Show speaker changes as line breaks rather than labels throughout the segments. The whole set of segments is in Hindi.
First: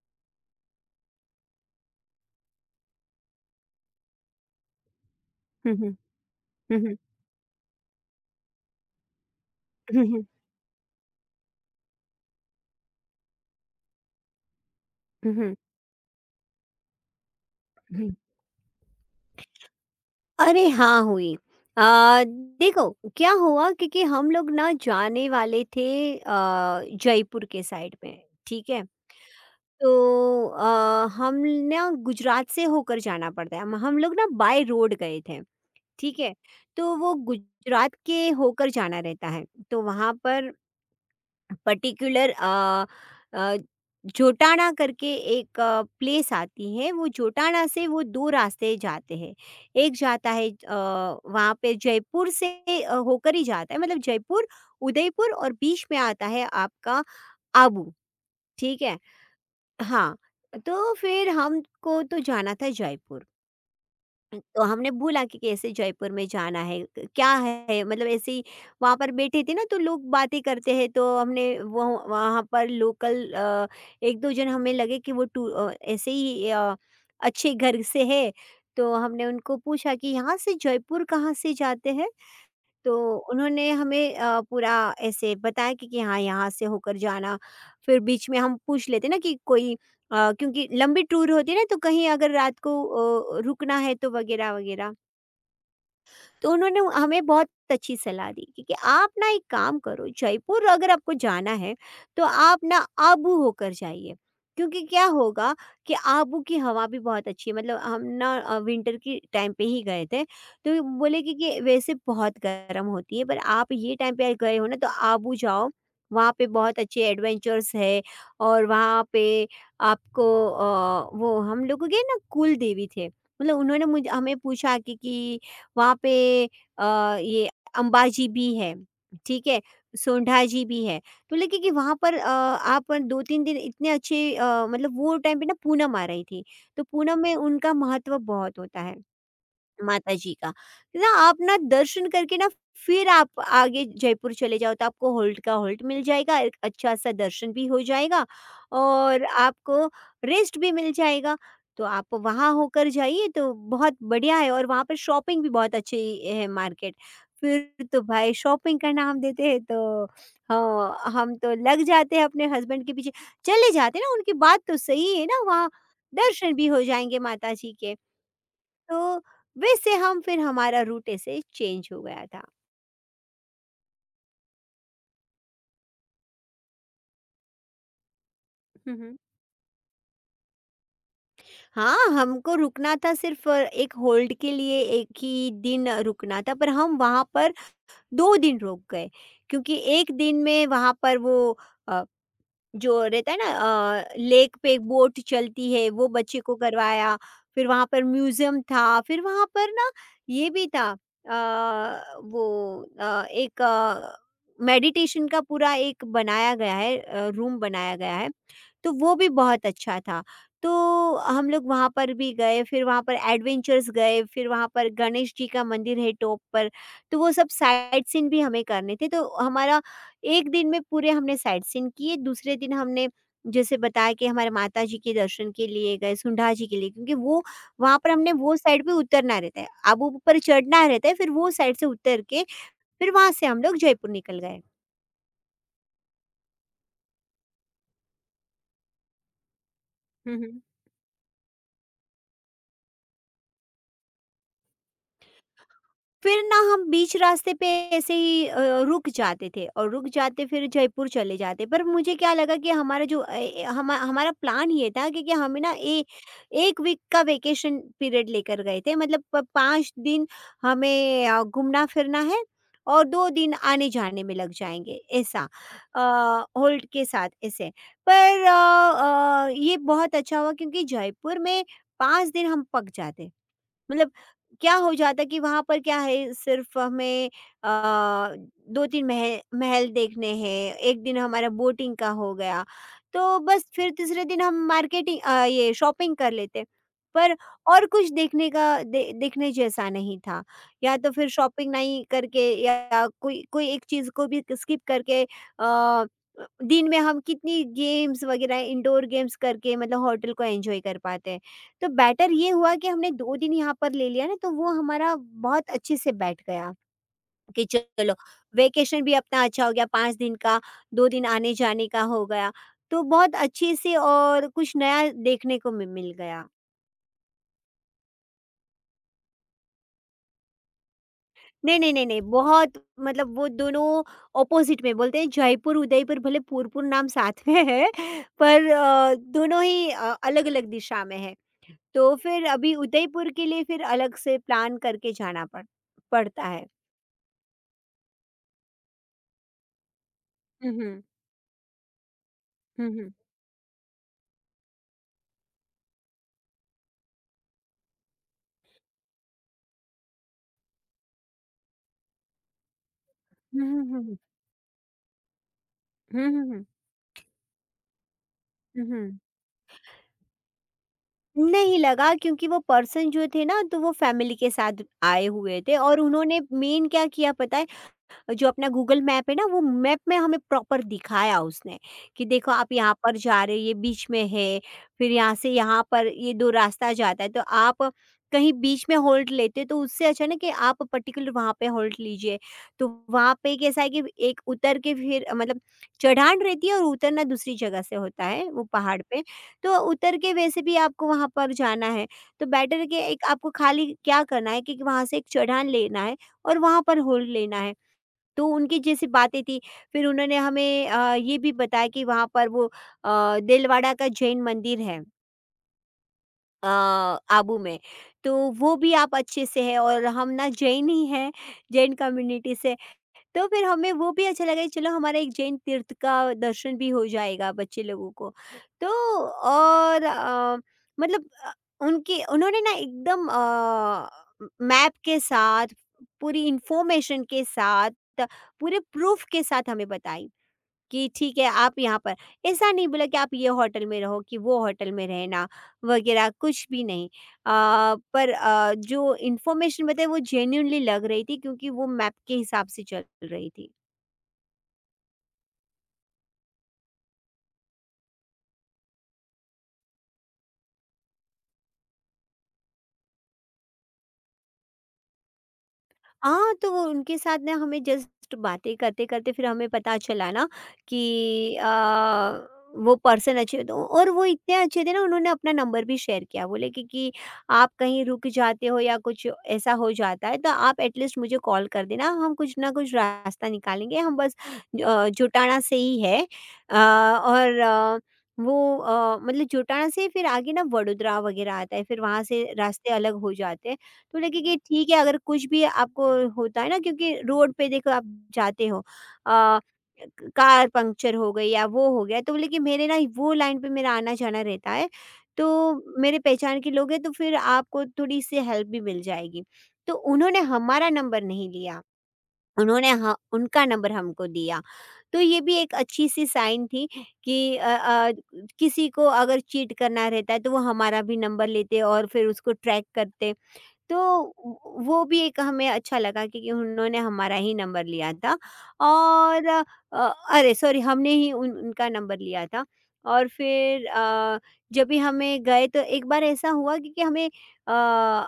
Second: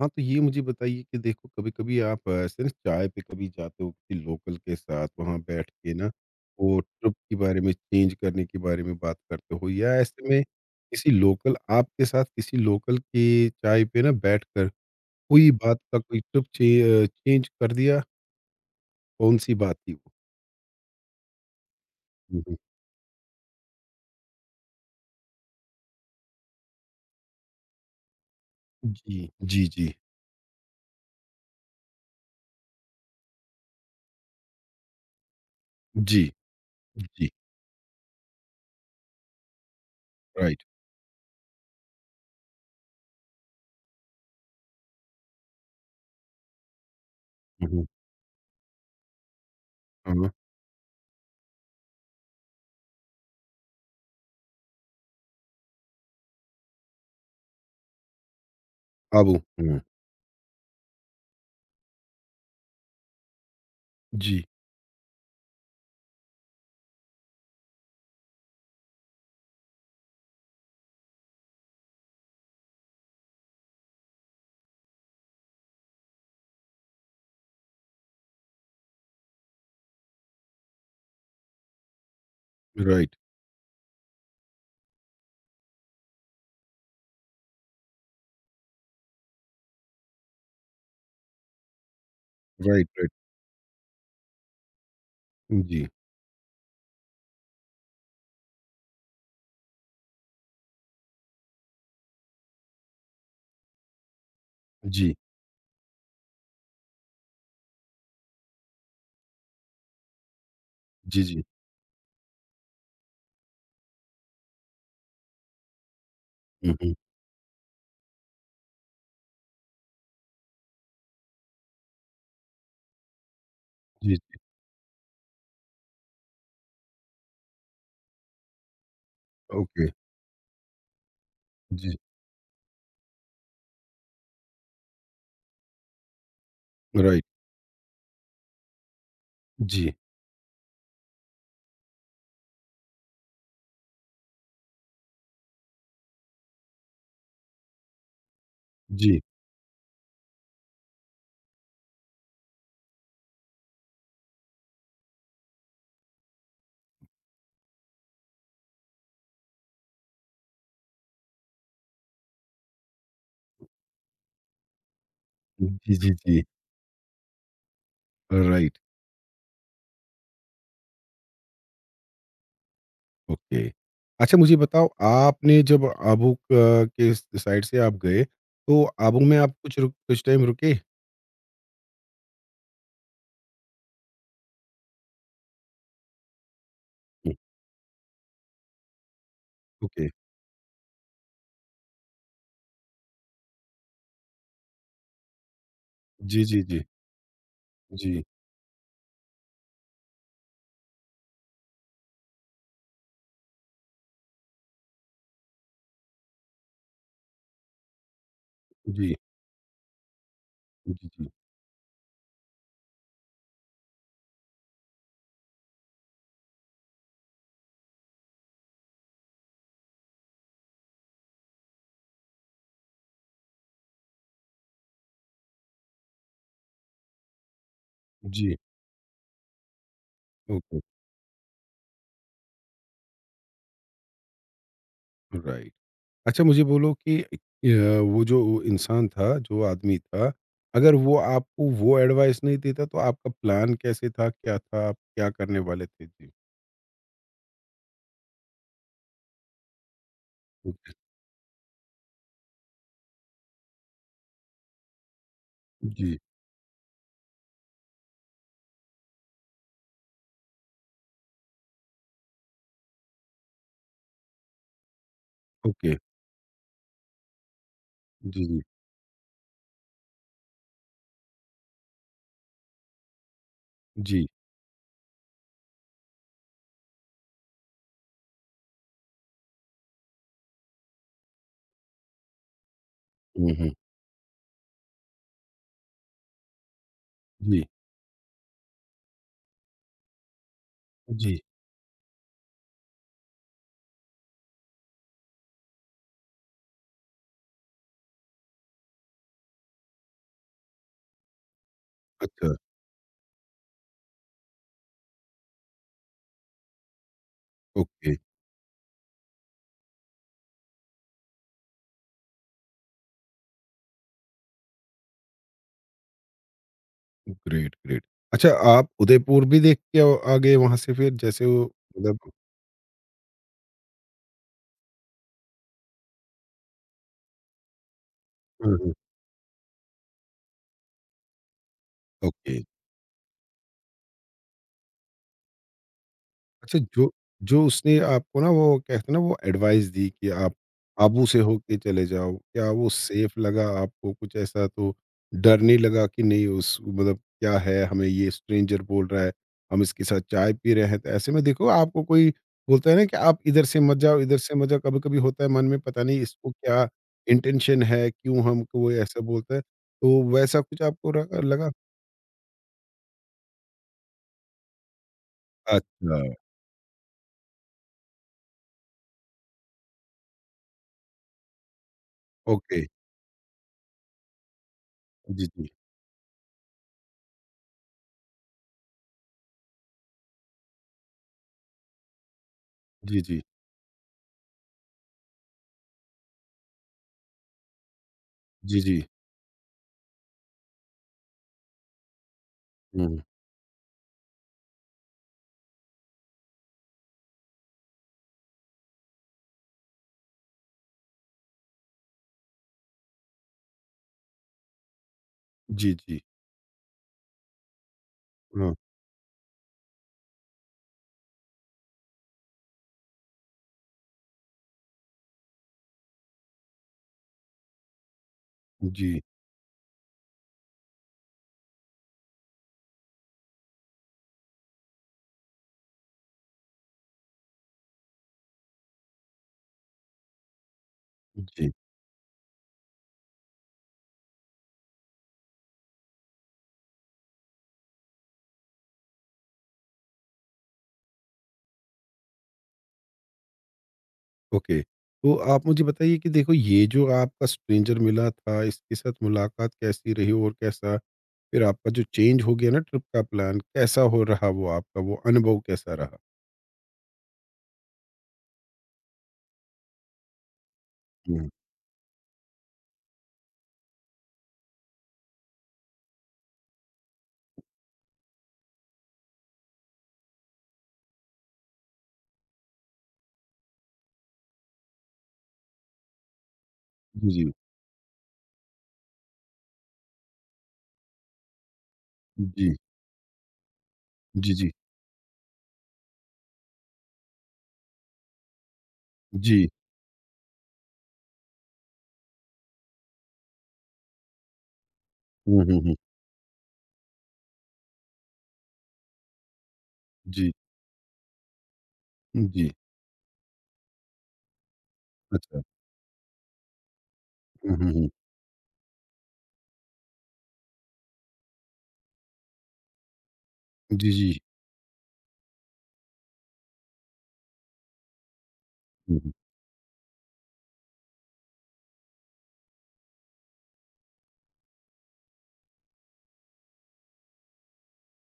हाँ, तो ये मुझे बताइए कि देखो, कभी-कभी आप ऐसे ना चाय पे कभी जाते हो किसी लोकल के साथ वहाँ बैठ
हुँ, हुँ।
के ना,
हुँ,
वो
हुँ।
ट्रिप के बारे में चेंज करने के बारे में बात करते हो या
हुँ, हुँ।
ऐसे में किसी लोकल आपके साथ किसी लोकल की चाय पे ना बैठकर
हुँ,
कोई
हुँ।
बात का कोई ट्रिप चेंज कर दिया,
हुँ।
कौन-सी बात थी वो?
अरे हाँ, हुई। अ,
हुँ, हुँ।
देखो क्या हुआ क्योंकि हम लोग ना जाने वाले थे अ, जयपुर के साइड में, ठीक है?
जी, जी, जी।
तो हम ना गुजरात से होकर जाना पड़ता है। हम लोग ना बाय रोड गए थे, ठीक
जी,
है? तो वो
जी,
गुजरात के होकर जाना रहता है। तो वहाँ पर
राइट।
पर्टिकुलर अ, जोटाना करके एक प्लेस आती है वो जोटाना
हुँ, हुँ।
से वो 2 रास्ते जाते हैं। एक
हाँ,
जाता है वहाँ पे जयपुर से होकर ही जाता है मतलब जयपुर, उदयपुर और बीच में आता है आपका आबू, ठीक है?
आबू। हुँ,
हाँ, तो फिर हमको तो जाना था जयपुर।
जी,
तो हमने बोला कि कैसे जयपुर में जाना है क्या है मतलब ऐसे ही वहाँ पर बैठे थे ना तो लोग बातें करते हैं तो हमने वो वहाँ पर लोकल एक दो जन हमें लगे कि वो टू ऐसे ही अच्छे घर से है। तो हमने उनको पूछा कि यहाँ से जयपुर कहाँ से जाते हैं। तो
राइट,
उन्होंने हमें पूरा ऐसे बताया कि हाँ यहाँ से होकर जाना। फिर बीच में हम पूछ लेते ना कि कोई क्योंकि लंबी टूर होती है ना तो कहीं अगर रात को
राइट, राइट।
रुकना है तो वगैरह वगैरह।
जी,
तो उन्होंने हमें बहुत अच्छी सलाह दी कि आप ना एक काम करो, जयपुर अगर आपको जाना है तो आप ना आबू होकर जाइए, क्योंकि क्या
जी,
होगा कि आबू की हवा भी बहुत अच्छी है। मतलब हम ना विंटर के टाइम पे ही गए थे, तो
जी,
बोले कि,
जी।
कि वैसे बहुत गर्म होती है पर आप ये टाइम पे गए हो ना तो आबू जाओ, वहाँ पे
हुँ,
बहुत
हुँ।
अच्छे एडवेंचर्स है। और वहाँ पे आपको वो हम लोग गए ना कुल देवी थे, मतलब उन्होंने मुझे
जी,
हमें
जी,
पूछा कि वहाँ पे अ, ये अम्बा जी भी है, ठीक है?
ओके।
सोंढा जी भी है। तो लगे कि
जी,
वहाँ पर आप 2-3 दिन इतने अच्छे मतलब वो टाइम पे ना पूनम आ रही थी, तो पूनम
राइट।
में उनका महत्व बहुत होता है।
जी,
माता जी का। ना आप ना दर्शन करके ना फिर आप आगे जयपुर चले जाओ, तो आपको हॉल्ट का हॉल्ट मिल जाएगा, एक अच्छा-सा दर्शन भी हो जाएगा
जी।
और आपको रेस्ट भी मिल जाएगा। तो आप वहाँ होकर जाइए तो बहुत बढ़िया है, और वहाँ पर शॉपिंग भी बहुत अच्छी है मार्केट। फिर तो भाई शॉपिंग का नाम देते हैं तो हाँ, हम तो लग जाते हैं अपने हस्बैंड के पीछे। चले जाते हैं ना, उनकी बात तो सही है ना, वहाँ
जी, जी, जी।
दर्शन भी हो जाएँगे माता जी के।
राइट,
तो वैसे हम फिर हमारा रूट ऐसे चेंज हो गया था।
ओके। अच्छा, मुझे बताओ, आपने जब आबू क के साइड से आप गए, तो
हुँ, हुँ।
आबू में आप कुछ टाइम रुके?
हाँ, हमको रुकना था सिर्फ़ एक होल्ड के लिए 1 ही दिन रुकना था, पर हम वहाँ
हुँ,
पर 2 दिन रुक गए क्योंकि
ओके।
1 दिन में वहाँ पर वो अ, जो रहता है ना लेक पे बोट चलती है वो बच्चे
जी,
को
जी, जी।
करवाया। फिर वहाँ पर
जी,
म्यूजियम था, फिर वहाँ पर ना ये भी था वो एक मेडिटेशन का पूरा एक बनाया गया है, रूम बनाया गया है, तो
जी,
वो भी बहुत अच्छा था। तो
जी, जी,
हम लोग वहाँ पर भी गए, फिर वहाँ पर एडवेंचर्स गए, फिर वहाँ पर गणेश जी का मंदिर है टॉप पर, तो वो सब साइट सीन भी हमें करने थे। तो हमारा एक दिन में पूरे हमने साइट सीइंग किए, दूसरे दिन हमने जैसे बताया कि हमारे माता जी के दर्शन के लिए गए, सुंढा जी के लिए, क्योंकि वो वहाँ पर हमने
जी,
वो साइड पे उतरना रहता है। आबू पर
ओके,
चढ़ना रहता है, फिर वो साइड से उतर के फिर वहाँ से हम लोग जयपुर निकल गए।
राइट। अच्छा, मुझे बोलो कि वो जो इंसान था, जो आदमी था,
हुँ, हुँ।
अगर वो आपको वो एडवाइस नहीं देता तो आपका प्लान कैसे था? क्या था? आप क्या करने वाले थे? जी,
फिर ना हम बीच रास्ते पे ऐसे ही रुक जाते थे और रुक जाते फिर
ओके।
जयपुर चले जाते, पर मुझे क्या लगा कि हमारा जो हमारा प्लान ये था कि हमें ना
जी,
एक वीक का वेकेशन पीरियड लेकर गए थे, मतलब पाँच दिन हमें घूमना फिरना है और दो दिन आने जाने में लग जाएंगे, ऐसा
ओके।
होल्ड के साथ ऐसे। पर
जी, जी।
ये बहुत अच्छा हुआ, क्योंकि जयपुर में पाँच दिन हम पक जाते। मतलब
जी।
क्या हो जाता कि वहाँ पर क्या है, सिर्फ हमें अ, 2-3 महल महल देखने हैं, 1 दिन हमारा बोटिंग का हो गया, तो
हुँ,
बस
हुँ।
फिर तीसरे दिन हम मार्केटिंग ये शॉपिंग कर लेते। पर
जी,
और कुछ देखने का दे देखने जैसा नहीं था, या तो फिर
जी।
शॉपिंग नहीं करके या कोई कोई एक चीज़ को भी स्किप करके दिन में हम कितनी गेम्स वगैरह इंडोर गेम्स करके मतलब होटल को एन्जॉय कर पाते हैं। तो बेटर ये
अच्छा,
हुआ कि हमने 2 दिन यहाँ पर ले लिया ना, तो वो हमारा बहुत अच्छे से बैठ गया कि
ओके,
चलो वेकेशन भी अपना अच्छा हो गया 5 दिन का, 2 दिन आने-जाने का हो गया। तो बहुत अच्छे से और कुछ नया देखने को मि मिल गया।
Great, great. अच्छा, आप उदयपुर भी देख के आ गए वहाँ से, फिर जैसे वो
नहीं, नहीं, नहीं,
मतलब
नहीं, बहुत मतलब वो दोनों ऑपोज़िट में बोलते हैं। जयपुर, उदयपुर भले पूर-पूर नाम साथ में है पर
हुँ, हुँ,
दोनों ही अलग-अलग दिशा में है। तो फिर
ओके।
अभी उदयपुर के लिए फिर अलग से प्लान करके जाना पड़ता है।
अच्छा, जो जो उसने आपको ना, वो क्या कहते हैं ना, वो एडवाइस दी कि आप
हुँ, हुँ।
काबू से होके चले जाओ, क्या
हुँ,
वो
हुँ।
सेफ लगा आपको? कुछ ऐसा तो डर नहीं लगा कि नहीं, उस मतलब क्या है, हमें ये स्ट्रेंजर बोल रहा है, हम इसके साथ चाय पी रहे हैं, तो ऐसे में देखो, आपको कोई बोलता है ना कि आप
हुँ,
इधर से
हुँ,
मत
हुँ, हुँ।
जाओ, इधर से मत जाओ, कभी-कभी होता है मन में, पता नहीं
हुँ, हुँ,
इसको
हुँ।
क्या इंटेंशन है, क्यों हमको
हुँ,
वो
हुँ।
ऐसा बोलता है, तो वैसा कुछ आपको र लगा?
नहीं लगा, क्योंकि वो पर्सन जो थे ना तो वो फैमिली के साथ आए हुए थे, और
अच्छा,
उन्होंने मेन क्या किया पता, जो अपना गूगल मैप है ना वो मैप में हमें प्रॉपर दिखाया उसने कि देखो आप
ओके।
यहाँ पर जा रहे हो, ये बीच में है, फिर यहाँ
जी,
से
जी।
यहाँ पर ये दो रास्ता जाता है, तो आप कहीं बीच में होल्ड लेते हो, तो उससे अच्छा ना कि आप पर्टिकुलर वहाँ पे होल्ड लीजिए। तो
जी,
वहाँ
जी।
पे कैसा है कि एक उतर के फिर मतलब चढ़ान रहती है और उतरना दूसरी जगह से होता है वो
जी,
पहाड़
जी।
पे। तो उतर के वैसे भी आपको वहाँ पर जाना है, तो बेटर है कि
हुँ।
एक आपको खाली क्या करना है कि वहाँ से एक चढ़ान लेना है और वहाँ पर होल्ड लेना है। तो उनकी जैसी बातें थी, फिर उन्होंने हमें ये भी बताया कि वहाँ पर वो दिलवाड़ा का जैन मंदिर है,
जी, जी।
अ, आबू में, तो
हाँ।
वो भी आप अच्छे से है, और हम ना जैन ही हैं, जैन कम्युनिटी से। तो फिर हमें वो भी अच्छा लगा कि चलो हमारा एक जैन तीर्थ का दर्शन भी हो जाएगा बच्चे लोगों को। तो
जी,
और मतलब उनके उन्होंने ना एकदम म मैप के साथ पूरी इन्फॉर्मेशन के साथ पूरे प्रूफ़ के साथ हमें बताई। कि ठीक है
जी।
आप यहाँ पर ऐसा नहीं बोला कि आप ये होटल में रहो कि वो होटल में रहना वगैरह कुछ भी नहीं। पर जो इन्फॉर्मेशन बताई वो जेन्यूनली लग रही थी, क्योंकि वो मैप के हिसाब से चल रही थी।
ओके। तो आप मुझे बताइए कि देखो, ये जो आपका स्ट्रेंजर मिला था, इसके साथ मुलाकात कैसी रही, और कैसा फिर आपका जो चेंज हो गया ना ट्रिप का प्लान, कैसा हो रहा, वो आपका वो अनुभव कैसा रहा?
हाँ, तो वो उनके साथ ना हमें जस्ट बातें करते-करते फिर हमें पता चला ना कि
हुँ।
वो पर्सन अच्छे तो, और वो इतने अच्छे थे ना, उन्होंने अपना नंबर भी शेयर किया। बोले कि आप कहीं रुक जाते हो या कुछ ऐसा हो जाता है तो आप एटलीस्ट मुझे कॉल कर देना, हम कुछ ना कुछ रास्ता निकालेंगे, हम बस जोटाड़ा से ही है।
जी,
और वो मतलब जोटाड़ा से फिर आगे ना वडोदरा वगैरह आता है, फिर वहाँ से
जी।
रास्ते अलग हो जाते हैं। तो लगे
जी,
कि
जी।
ठीक है अगर कुछ भी आपको होता है ना, क्योंकि रोड पे देखो आप जाते हो
जी।
कार पंक्चर हो गई या वो हो गया, तो बोले कि मेरे ना वो लाइन पे मेरा आना जाना रहता है, तो
हुँ, हुँ, हुँ।
मेरे पहचान के लोग हैं, तो फिर आपको थोड़ी सी हेल्प भी मिल जाएगी। तो उन्होंने
जी,
हमारा नंबर नहीं लिया,
जी।
उन्होंने हाँ उनका नंबर हमको दिया। तो ये भी
अच्छा।
एक अच्छी सी साइन थी कि
हुँ, हुँ, हुँ।
किसी को अगर चीट करना रहता है तो वो हमारा भी नंबर लेते और फिर उसको ट्रैक करते। तो
जी, जी।
व वो भी एक हमें अच्छा लगा क्योंकि उन्होंने हमारा ही नंबर लिया था।
हुँ, हुँ।
और अरे सॉरी हमने ही उन उनका नंबर लिया था। और फिर जब भी हमें गए तो एक बार ऐसा हुआ क्योंकि हमें अ,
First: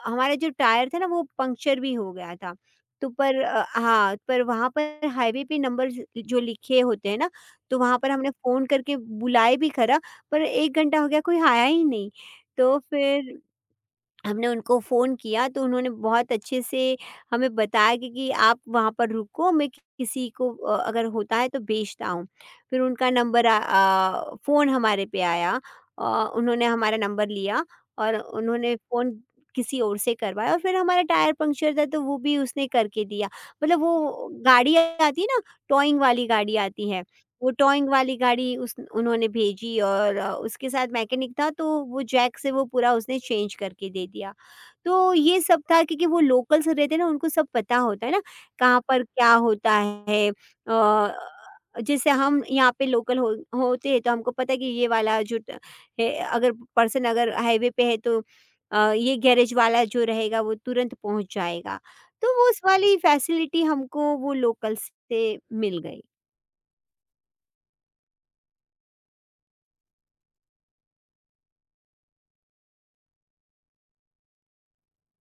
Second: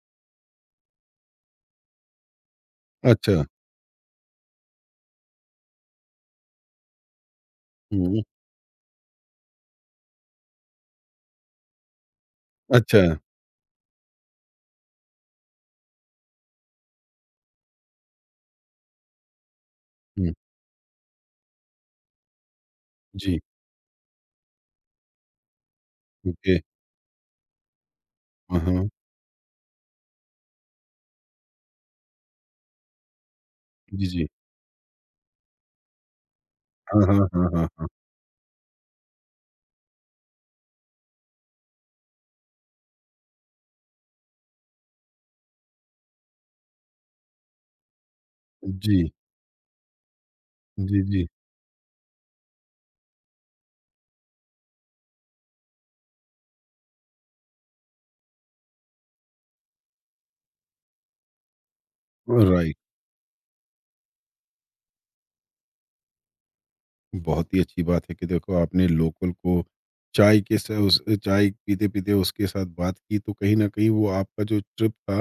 हमारा जो टायर था ना वो पंक्चर भी हो गया था। तो पर
अच्छा।
हाँ, पर वहाँ पर हाईवे पे नंबर जो लिखे होते हैं ना, तो वहाँ पर
हुँ।
हमने फ़ोन करके बुलाए भी खरा, पर 1 घंटा हो गया कोई आया ही नहीं। तो
अच्छा।
फिर हमने उनको फ़ोन किया, तो उन्होंने बहुत अच्छे से हमें बताया कि आप वहाँ पर रुको, मैं किसी
हुँ।
को अगर होता है तो भेजता हूँ। फिर उनका
जी।
नंबर फ़ोन हमारे पे आया। अ,
ओके।
उन्होंने हमारा नंबर लिया और
हाँ,
उन्होंने
हाँ।
फ़ोन किसी और से करवाया और फिर हमारा टायर पंक्चर था तो वो भी उसने करके दिया। मतलब
जी, जी।
वो गाड़ी आती है ना, टॉइंग वाली गाड़ी आती
हाँ,
है।
हाँ, हाँ,
वो
हाँ, हाँ।
टॉयिंग वाली गाड़ी उस उन्होंने भेजी और उसके साथ मैकेनिक था तो वो जैक से वो पूरा उसने चेंज करके दे दिया। तो ये सब था क्योंकि वो लोकल्स रहते हैं ना, उनको सब पता होता है ना, कहाँ पर
जी।
क्या होता है।
जी, जी।
जैसे हम यहाँ पे लोकल हो होते हैं तो हमको पता है कि ये वाला जो ट है अगर पर्सन अगर हाईवे पे है तो ये गैरेज वाला जो रहेगा वो तुरंत पहुँच जाएगा। तो वो उस
राइट।
वाली फैसिलिटी हमको वो लोकल्स से मिल गई।
बहुत ही अच्छी बात है कि देखो, आपने लोकल को चाय के सा उस चाय पीते-पीते उसके साथ बात की, तो कहीं न कहीं वो आपका जो ट्रिप था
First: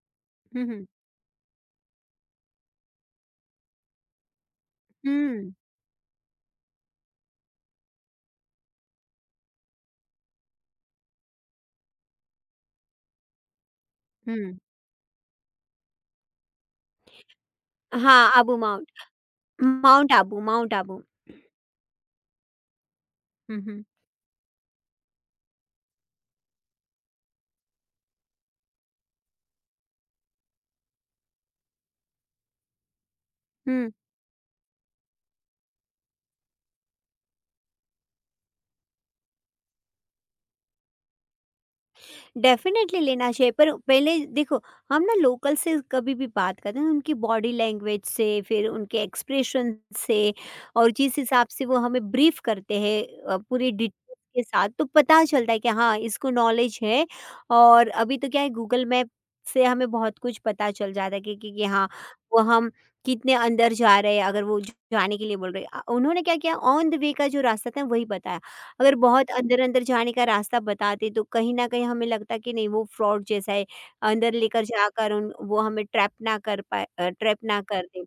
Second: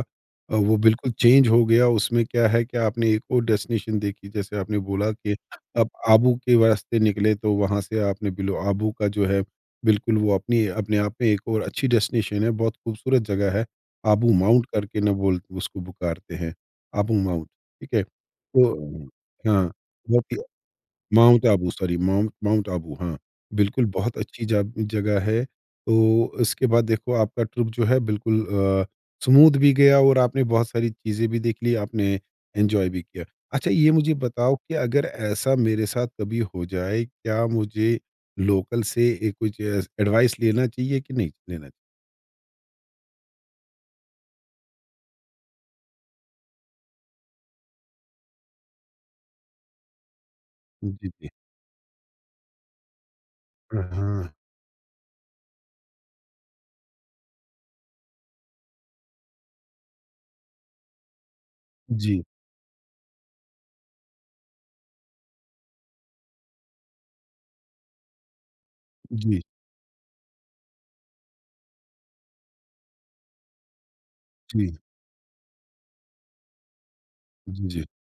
हुँ,
वो
हुँ।
बिल्कुल चेंज हो गया। उसमें क्या है कि आपने एक और डेस्टिनेशन देखी, जैसे आपने बोला कि
हुँ।
आप आबू के रास्ते निकले, तो वहाँ से आपने बिलो आबू का जो है, बिल्कुल वो अपनी अपने आप में एक और अच्छी डेस्टिनेशन है, बहुत खूबसूरत जगह है। आबू
हुँ।
माउंट करके ना बोल उसको पुकारते हैं, आबू माउंट, ठीक है?
हाँ, आबू माउंट
तो हाँ, बहुत ही
माउंट आबू।
माउंट आबू, हाँ,
हुँ, हुँ।
बिल्कुल बहुत अच्छी जब जगह है। तो इसके बाद देखो, आपका ट्रिप जो है बिल्कुल स्मूथ भी गया, और आपने बहुत सारी चीज़ें भी देख ली, आपने एन्जॉय भी किया। अच्छा, ये
हुँ।
मुझे बताओ कि अगर ऐसा मेरे साथ कभी हो जाए, क्या मुझे लोकल से कुछ एडवाइस लेना चाहिए कि नहीं लेना चाहिए?
डेफ़िनेटली लेना चाहिए, पर पहले देखो हम ना लोकल से कभी भी बात करते हैं उनकी बॉडी लैंग्वेज से, फिर उनके एक्सप्रेशन से और
जी,
जिस
जी।
हिसाब से वो हमें ब्रीफ करते हैं पूरी
हाँ,
डिटेल्स
हाँ।
के साथ, तो पता चलता है कि हाँ इसको नॉलेज है। और अभी तो क्या है, गूगल मैप से हमें बहुत कुछ पता चल जाता है कि हाँ
जी,
वो हम कितने अंदर जा रहे हैं। अगर वो जाने के लिए बोल रहे हैं, उन्होंने क्या किया, ऑन द वे का जो रास्ता था वही बताया। अगर बहुत
जी,
अंदर-अंदर जाने का रास्ता बताते तो कहीं न कहीं हमें लगता कि नहीं, वो फ्रॉड जैसा है, अंदर लेकर
जी,
जाकर उन वो हमें ट्रैप ना
जी, जी।
कर दें।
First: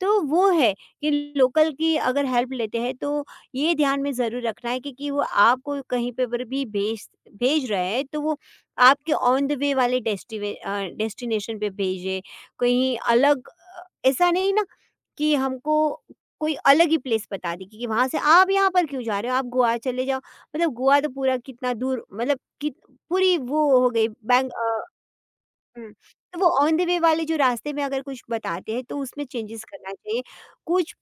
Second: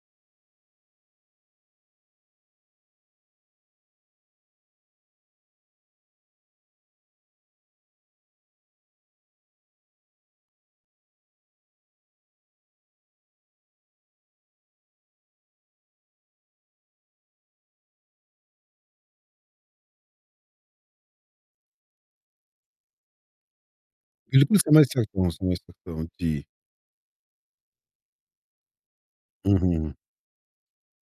तो वो है कि लोकल की अगर हेल्प लेते हैं तो ये ध्यान में ज़रूर रखना है कि वो आपको कहीं पे पर भी भेज भेज रहे हैं तो वो आपके ऑन द वे वाले डेस्टिनेशन पे भेजे, कहीं अलग ऐसा नहीं ना कि हमको कोई अलग ही प्लेस बता दी कि वहाँ से आप यहाँ पर क्यों जा रहे हो, आप गोवा चले जाओ। मतलब गोवा तो पूरा कितना दूर, मतलब कि पूरी वो हो गई
बिल्कुल समझ सकता हूँ, समझ सकता
हुँ,
हूँ।
तो
जी।
वो ऑन द वे वाले जो रास्ते में अगर कुछ बताते हैं तो उसमें
हुँ,
चेंजेस
हुँ, हुँ।
करना चाहिए। कुछ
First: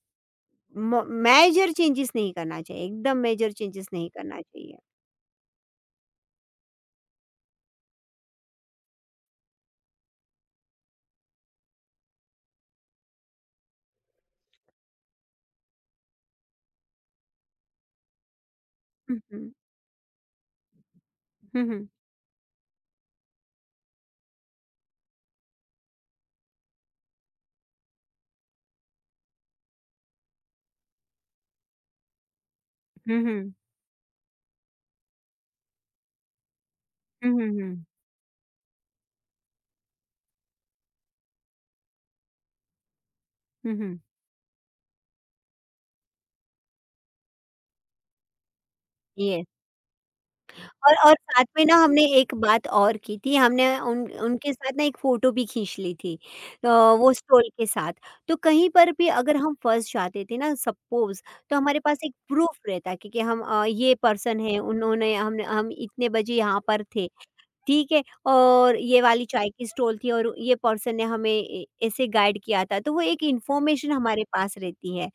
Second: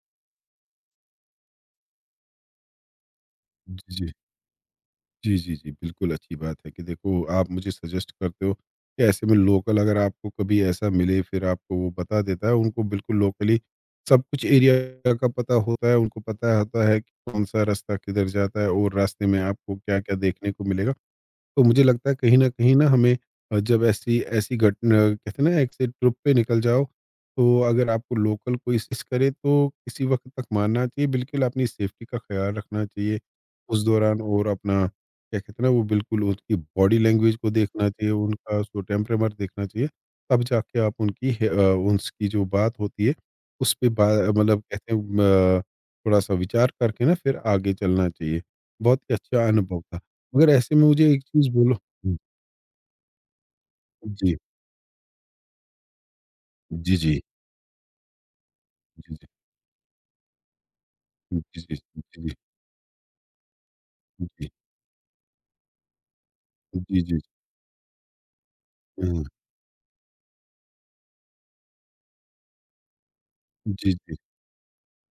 म मेजर चेंजेस नहीं करना चाहिए, एकदम मेजर
जी,
चेंजेस नहीं
जी।
करना चाहिए।
जी, जी, जी। बिल्कुल अच्छी बात है कि देखो, आप मुझे सजेस्ट करते हो कि ऐसे में लोकल अगर आपको कभी ऐसा मिले, फिर आपको वो बता देता है। उनको बिल्कुल लोकली सब कुछ एरिया का पता होता है, उनको पता होता है कि कौन-सा रास्ता किधर जाता है और
हुँ,
रास्ते में
हुँ।
आपको क्या-क्या देखने को मिलेगा। तो
हुँ,
मुझे
हुँ।
लगता है कहीं न कहीं ना हमें जब ऐसी ऐसी घट कहते हैं ना, ऐसे ट्रिप पे निकल जाओ, तो अगर आपको लोकल कोई असिस्ट करे तो किसी वक़्त तक मानना चाहिए, बिल्कुल अपनी सेफ्टी का ख़्याल रखना चाहिए
हुँ, हुँ।
उस दौरान, और अपना क्या कहते हैं ना, वो बिल्कुल उनकी बॉडी
हुँ,
लैंग्वेज
हुँ,
को
हुँ।
देखना चाहिए, उनका सो टेम्परामेंट देखना चाहिए, तब जाके आप उसकी जो बात होती है,
हुँ,
उस पे
हुँ।
बा मतलब कहते हैं म थोड़ा-सा विचार करके ना फिर आगे चलना चाहिए। बहुत ही अच्छा
येस।
अनुभव था। मगर ऐसे में
और
मुझे
और
एक
साथ
चीज़
में
बोलो।
ना हमने
हुँ।
एक बात और की थी, हमने उन
जी।
उनके साथ ना एक फ़ोटो भी खींच ली थी
जी,
वो
जी।
स्टॉल के साथ। तो कहीं पर भी
जी, जी।
अगर हम फँस जाते थे ना, सपोज़,
जी,
तो
जी, जी,
हमारे पास एक
जी, जी,
प्रूफ़ रहता कि हम ये पर्सन हैं, उन्होंने हमने हम इतने बजे यहाँ पर
जी,
थे,
जी।
ठीक है? और ये
हाँ।
वाली चाय की स्टॉल थी और ये पर्सन ने हमें ए ऐसे गाइड किया था, तो वो एक
जी,
इन्फॉर्मेशन
जी।
हमारे पास रहती है।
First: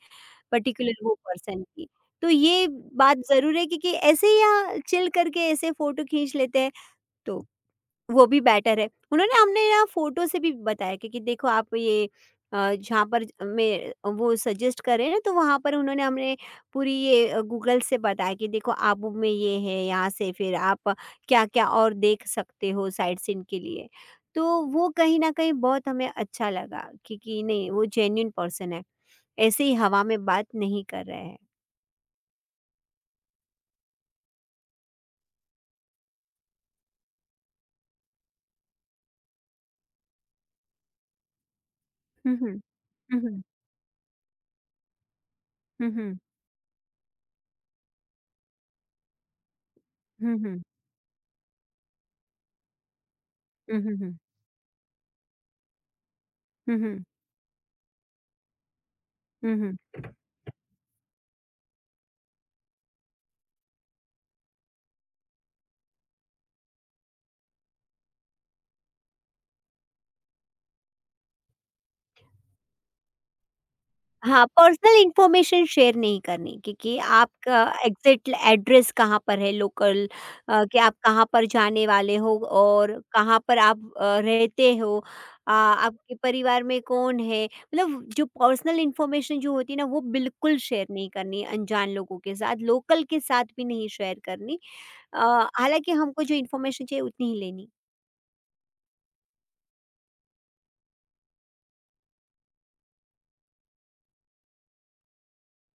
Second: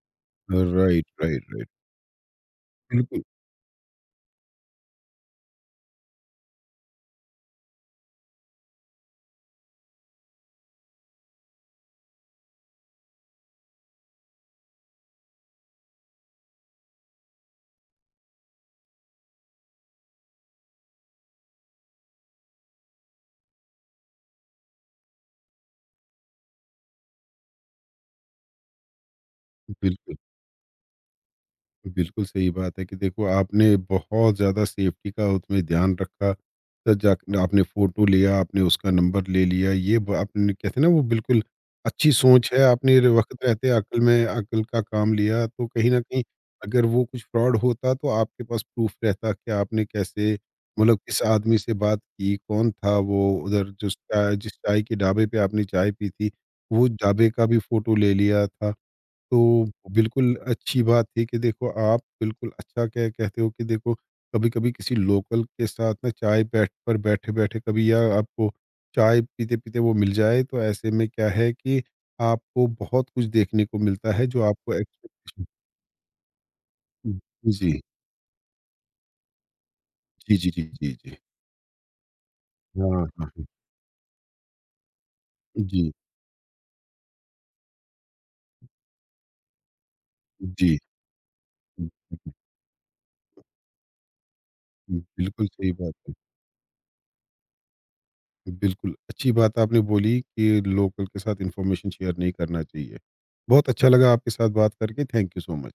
पर्टिकुलर
राइट,
वो
राइट,
पर्सन
राइट।
की। तो ये बात
बिल्कुल,
ज़रूर है, क्योंकि ऐसे ही यहाँ चिल करके ऐसे फ़ोटो खींच लेते हैं, तो वो भी बेटर है। उन्होंने हमने ना फ़ोटो से भी बताया कि देखो आप ये जहाँ पर मैं वो सजेस्ट करे ना तो वहाँ पर उन्होंने हमने पूरी ये गूगल से बताया कि देखो आप में ये है, यहाँ से फिर आप क्या-क्या और देख सकते हो साइट सीइंग के लिए। तो वो कहीं न कहीं बहुत हमें अच्छा लगा कि नहीं, वो जेन्युइन पर्सन है। ऐसे ही हवा
बिल्कुल।
में बात नहीं कर रहे हैं।
बिल्कुल सही बात है कि देखो, आपने बहुत ज़्यादा सेफ्टी का उसमें ध्यान रखा, तो जाके आपने फ़ोटो लिया, आपने उसका नंबर ले लिया। ये ब आपने कहते हैं ना, वो बिल्कुल अच्छी
हुँ,
सोच
हुँ।
है, आपने र
हुँ, हुँ।
वक़्त रहते अक़ल में अक़ल का काम लिया, तो
हुँ,
कहीं न
हुँ।
कहीं अगर वो कुछ फ्रॉड होता तो आपके पास प्रूफ़ रहता कि आपने कैसे,
हुँ, हुँ।
मतलब किस आदमी से बात की, कौन था वो उधर,
हुँ, हुँ, हुँ।
जिस चाय के ढाबे पे आपने चाय पी थी,
हुँ,
वो
हुँ।
ढाबे का भी फ़ोटो ले लिया था।
हुँ,
तो
हुँ।
बिल्कुल अच्छी बात थी कि देखो, आप बिल्कुल अच्छा कह कहते हो कि देखो, कभी-कभी किसी लोकल के साथ ना चाय बैठ पर बैठे-बैठे कभी, या आपको चाय पीते-पीते वो मिल जाए तो ऐसे में क्या है कि आपको बहुत कुछ देखने को मिलता है जो
हाँ,
आपको
पर्सनल
एक्सपेक्टेशन।
इन्फॉर्मेशन शेयर नहीं करनी क्योंकि आपका
जी।
एग्ज़ैक्ट एड्रेस कहाँ पर है लोकल,
जी, जी, जी,
कि
जी,
आप
जी।
कहाँ पर जाने वाले हो
हाँ,
और
हाँ,
कहाँ
हाँ।
पर आप रहते हो,
जी,
आपके परिवार में कौन है, मतलब जो पर्सनल इन्फॉर्मेशन जो होती है ना, वो बिल्कुल
जी।
शेयर नहीं करनी अनजान लोगों के साथ, लोकल के साथ भी नहीं शेयर करनी।
बिल्कुल सही
हालाँकि
बात है।
हमको जो इन्फॉर्मेशन चाहिए उतनी ही लेनी।
बिल्कुल, अच्छी बात आपने बोली कि लोकल के साथ इन्फॉर्मेशन शेयर नहीं करना चाहिए। बहुत अच्छा लगा आपके साथ बात करके, थैंक यू सो मच।